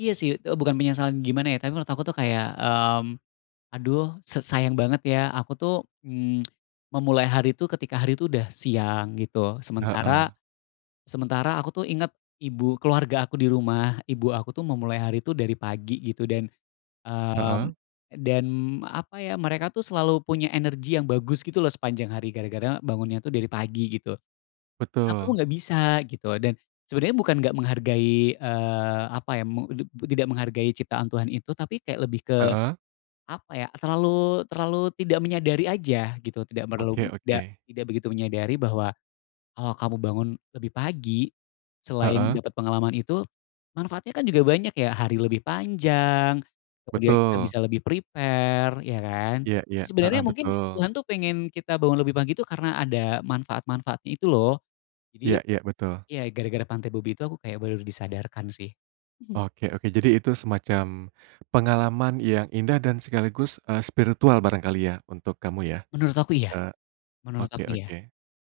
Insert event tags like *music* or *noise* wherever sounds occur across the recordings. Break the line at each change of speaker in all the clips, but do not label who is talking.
Iya sih, eee, bukan penyesalan gimana ya, tapi menurut aku tuh kayak, "mmm, aduh se sayang banget ya aku tuh mmm, *clicks tongue* memulai hari itu ketika hari itu udah siang" gitu, sementara
Heeh.
sementara aku tuh inget ibu, keluarga aku di rumah, ibu aku tuh memulai hari itu dari pagi gitu, dan mmm,
Heeh.
dan apa ya, mereka tuh selalu punya energi yang bagus gitu loh, sepanjang hari gara-gara bangunnya tuh dari pagi gitu. Kenapa aku
Betul.
enggak bisa, gitu, dan sebenarnya bukan enggak menghargai eee, apa ya, meng ti tidak menghargai ciptaan Tuhan itu, tapi kayak lebih ke
Heeh.
apa ya. Terlalu terlalu tidak menyadari aja gitu, tidak perlu,
Oke
da
oke.
tidak begitu menyadari bahwa, kalau kamu bangun lebih pagi selain
Heeh.
dapet pengalaman itu, manfaatnya kan juga banyak ya, hari lebih panjang, kemudian kita
Betul.
bisa lebih prepare, iya kan.
Iya iya, heeh,
Sebenarnya mungkin,
betul.
Tuhan tuh pengen kita bangun lebih pagi itu karena ada manfaat-manfaatnya itu loh, jadi
Iya iya, betul.
ya gara-gara pantai Bobi itu, aku kayak baru disadarkan sih mhm.
Oke oke jadi itu semacam pengalaman yang indah dan sekaligus, eee, spiritual barangkali ya untuk kamu ya.
Menurut aku iya
Eee,
menurut
oke
aku iya.
oke.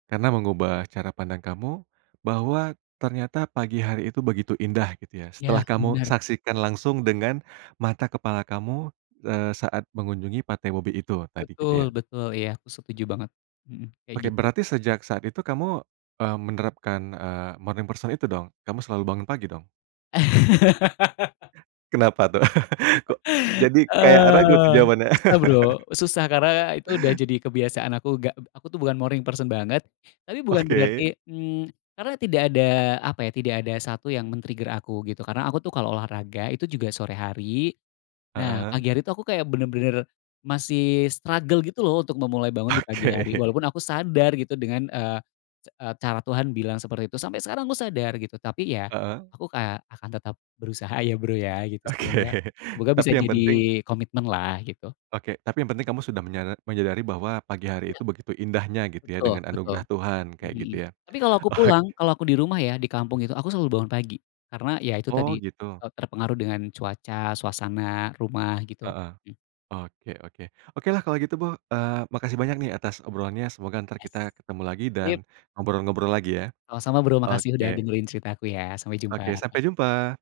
Karena, mengubah cara pandang kamu, bahwa ternyata pagi hari itu begitu indah gitu ya,
Iya,
setelah kamu
benar.
saksikan langsung dengan mata kepala kamu, eee, saat mengunjungi pantai mobil itu, tadi gitu
Betul
ya.
betul iya aku setuju banget mhm, kayak
Oke,
gitu.
berarti sejak saat itu kamu, eee, menerapkan, eee, morning person itu dong, kamu selalu bangun pagi dong?
*laughs*
Kenapa tuh? *laughs* Kok,
*laughs*
jadi kayak ragu tuh
Eee,
jawabannya?
susah Bro,
*laughs*
susah karena, itu udah jadi kebiasaan aku, enggak, aku tuh bukan morning person banget, tapi bukan
Oke.
berarti mmm, karena tidak ada apa ya, tidak ada 1 yang men-trigger aku gitu, karena aku tuh kalo olahraga, itu juga sore hari. Nah,
Heeh.
pagi hari itu aku kayak benar-benar masih struggle gitu loh untuk memulai bangun di pagi hari.
Oke.
Walaupun aku sadar gitu dengan eee, ca cara Tuhan bilang seperti itu sampai sekarang aku sadar gitu tapi ya,
Heeh.
aku kayak akan tetap berusaha ya Bro ya, gitu
Oke,
semoga semoga
tapi
bisa
yang penting
jadi komitmen lah, gitu.
oke, tapi penting kamu sudah menyadar menyadari bahwa pagi hari
Iya.
itu begitu indahnya gitu ya,
Betul
dengan
betul
anugerah Tuhan kayak gitu
mhm.
ya,
Tapi, kalo aku
oke.
pulang, kalo aku dirumah ya, di kampung itu aku selalu bangun pagi karena ya itu
Oh,
tadi,
gitu.
eee, terpengaruh dengan cuaca, suasana, rumah gitu,
Heeh,
m
oke oke, oke lah kalau gitu bo eee, makasih banyak nih atas obrolannya, semoga ntar kita ketemu lagi dan
Ip
ngobrol-ngobrol lagi ya.
Sama sama Bro, makasih udah
Oke.
dengerin cerita aku ya, sampai
Oke,
jumpa.
sampai jumpa!